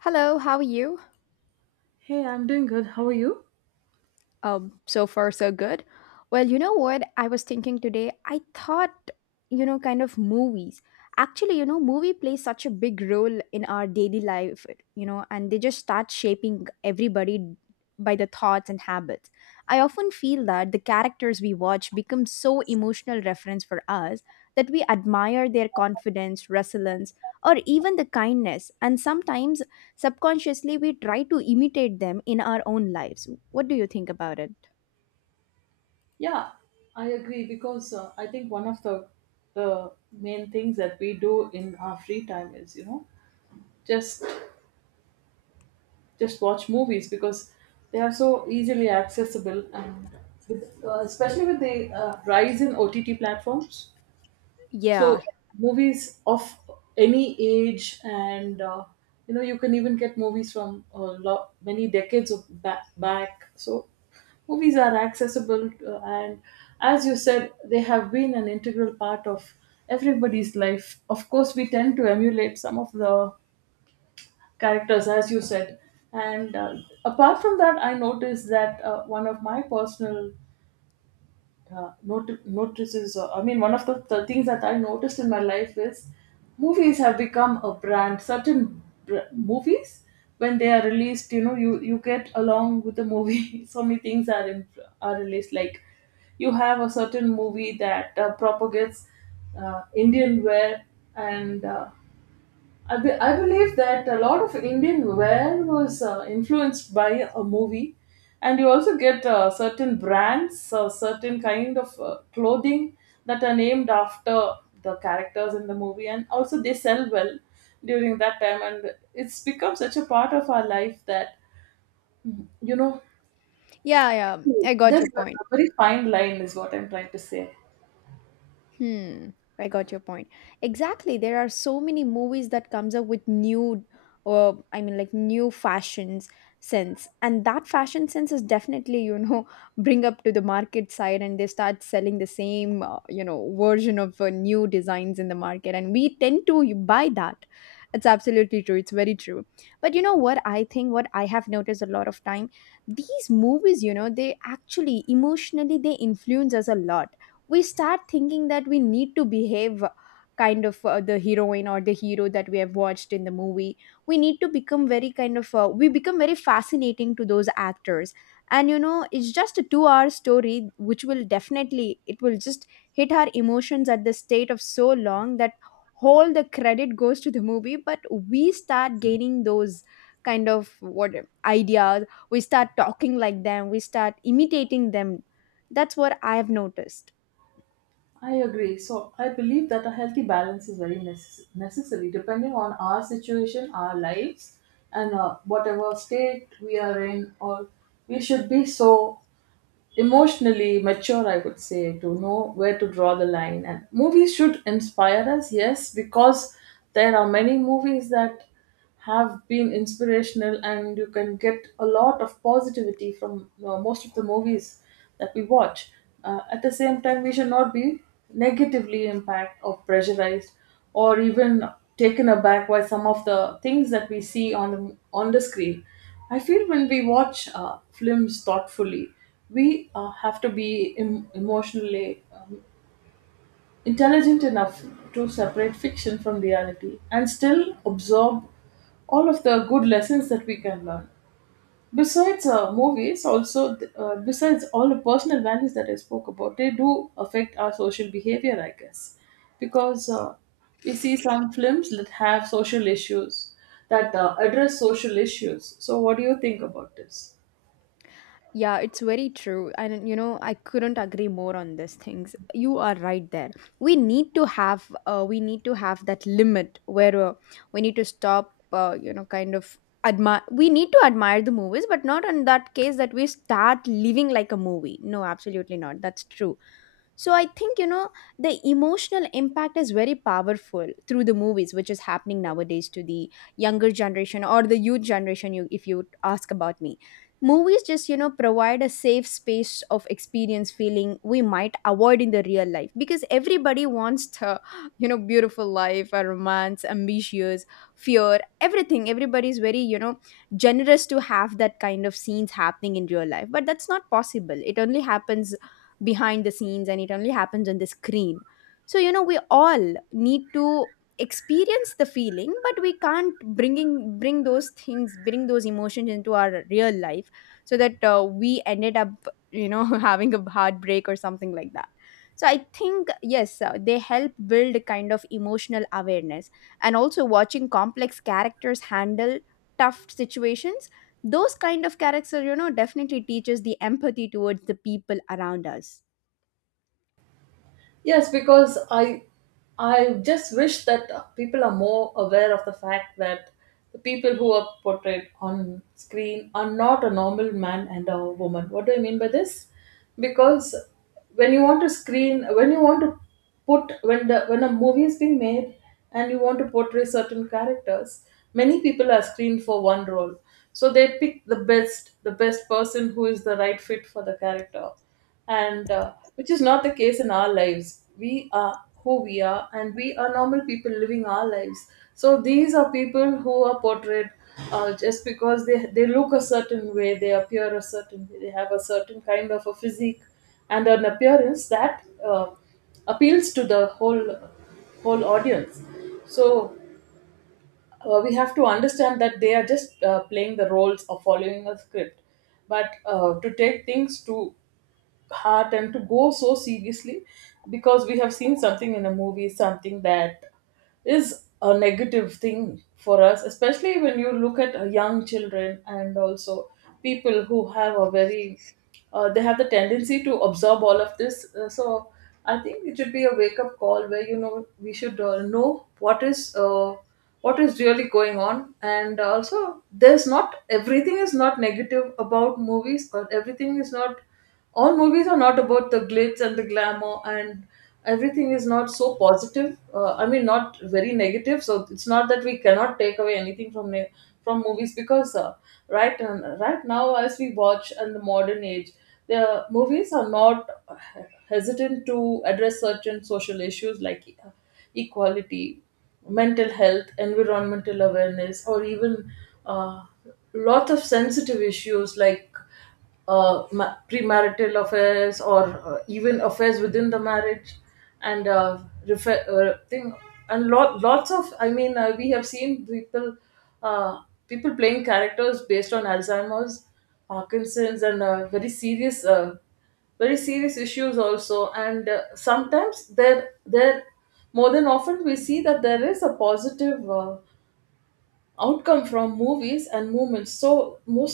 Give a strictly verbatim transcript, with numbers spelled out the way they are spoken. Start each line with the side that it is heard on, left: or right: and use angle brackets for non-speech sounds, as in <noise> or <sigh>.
left: Hello, how are you?
right: Hey, I'm doing good. How are you?
left: Um, so far so good. Well, you know what I was thinking today? I thought, you know, kind of movies. Actually, you know, movie plays such a big role in our daily life, you know, and they just start shaping everybody by the thoughts and habits. I often feel that the characters we watch become so emotional reference for us that we admire their confidence, resilience, or even the kindness, and sometimes subconsciously we try to imitate them in our own lives. What do you think about it?
right: Yeah, I agree because uh, I think one of the the main things that we do in our free time is you know just just watch movies because they are so easily accessible and with, uh, especially with the uh, rise in O T T platforms. So
left: Yeah,
right: movies of any age, and uh, you know you can even get movies from a lot many decades of back. back. So movies are accessible, uh, and as you said, they have been an integral part of everybody's life. Of course, we tend to emulate some of the characters, as you said. And uh, Apart from that, I noticed that uh, one of my personal uh, not- notices. Uh, I mean, one of the, the things that I noticed in my life is movies have become a brand. Certain br- movies, when they are released, you know, you you get along with the movie. <laughs> So many things are in, are released. Like you have a certain movie that uh, propagates uh, Indian wear and uh, I, be- I believe that a lot of Indian wear was uh, influenced by a movie, and you also get uh, certain brands, uh, certain kind of uh, clothing that are named after the characters in the movie, and also they sell well during that time, and it's become such a part of our life that you know
left: yeah, yeah. I got
right: there's
left: your point.
right: a very fine line, is what I'm trying to say.
left: Hmm, I got your point. Exactly. There are so many movies that comes up with new, or I mean like, new fashions sense. And that fashion sense is definitely, you know, <laughs> bring up to the market side and they start selling the same, uh, you know, version of uh, new designs in the market and we tend to buy that. It's absolutely true. It's very true. But you know what I think, what I have noticed a lot of time, these movies, you know, they actually emotionally they influence us a lot. We start thinking that we need to behave kind of, uh, the heroine or the hero that we have watched in the movie. We need to become very kind of, uh, we become very fascinating to those actors. And you know it's just a two hour story which will definitely, it will just hit our emotions at the state of so long that whole the credit goes to the movie. But we start gaining those kind of, what, ideas. We start talking like them, we start imitating them. That's what I have noticed.
right: I agree. So I believe that a healthy balance is very necess- necessary, depending on our situation, our lives, and uh, whatever state we are in. Or we should be so emotionally mature, I would say, to know where to draw the line. And movies should inspire us, yes, because there are many movies that have been inspirational, and you can get a lot of positivity from uh, most of the movies that we watch. Uh, at the same time, we should not be negatively impacted or pressurized or even taken aback by some of the things that we see on the, on the screen. I feel when we watch uh, films thoughtfully we uh, have to be em- emotionally um, intelligent enough to separate fiction from reality and still absorb all of the good lessons that we can learn. Besides uh, movies also th- uh, besides all the personal values that I spoke about, they do affect our social behavior, I guess, because uh, we see some films that have social issues, that uh, address social issues. So what do you think about this?
left: Yeah, it's very true. And you know, I couldn't agree more on these things. You are right there. We need to have uh, we need to have that limit where uh, we need to stop, uh, you know kind of admire we need to admire the movies but not in that case that we start living like a movie. No, absolutely not. That's true. So I think, you know the emotional impact is very powerful through the movies which is happening nowadays to the younger generation or the youth generation. You If you ask about me, movies just you know provide a safe space of experience feeling we might avoid in the real life, because everybody wants to, you know beautiful life, a romance, ambitious, fear, everything. Everybody's very, you know generous to have that kind of scenes happening in real life, but that's not possible. It only happens behind the scenes and it only happens on the screen. So, you know we all need to experience the feeling but we can't bringing bring those things, bring those emotions into our real life, so that uh, we ended up, you know <laughs> having a heartbreak or something like that. So I think, yes, uh, they help build a kind of emotional awareness. And also, watching complex characters handle tough situations, those kind of characters, you know definitely teaches the empathy towards the people around us.
right: Yes, because I I just wish that uh, people are more aware of the fact that the people who are portrayed on screen are not a normal man and a woman. What do I mean by this? Because when you want to screen, when you want to put when the when a movie is being made and you want to portray certain characters, many people are screened for one role. So they pick the best, the best person who is the right fit for the character and uh, which is not the case in our lives. We are who we are, and we are normal people living our lives. So these are people who are portrayed uh, just because they they look a certain way, they appear a certain way, they have a certain kind of a physique and an appearance that uh, appeals to the whole whole audience. So uh, we have to understand that they are just uh, playing the roles of following a script, but uh, to take things to heart and to go so seriously because we have seen something in a movie, something that is a negative thing for us, especially when you look at uh, young children and also people who have a very, uh, they have the tendency to absorb all of this. Uh, so I think it should be a wake up call where you know we should uh, know what is. Uh, what is really going on. And also there's not everything is not negative about movies, or everything is not all movies are not about the glitz and the glamour, and everything is not so positive, uh, I mean not very negative. So it's not that we cannot take away anything from ne- from movies, because uh, right uh, right now as we watch in the modern age, the movies are not hesitant to address certain social issues like uh, equality, mental health, environmental awareness, or even uh, lots of sensitive issues like uh, ma- premarital affairs or uh, even affairs within the marriage, and uh, refer- uh, thing. And lot lots of, I mean, uh, we have seen people uh, people playing characters based on Alzheimer's, Parkinson's, and uh, very serious uh, very serious issues also. And uh, sometimes there there more than often we see that there is a positive uh, outcome from movies and movements. So most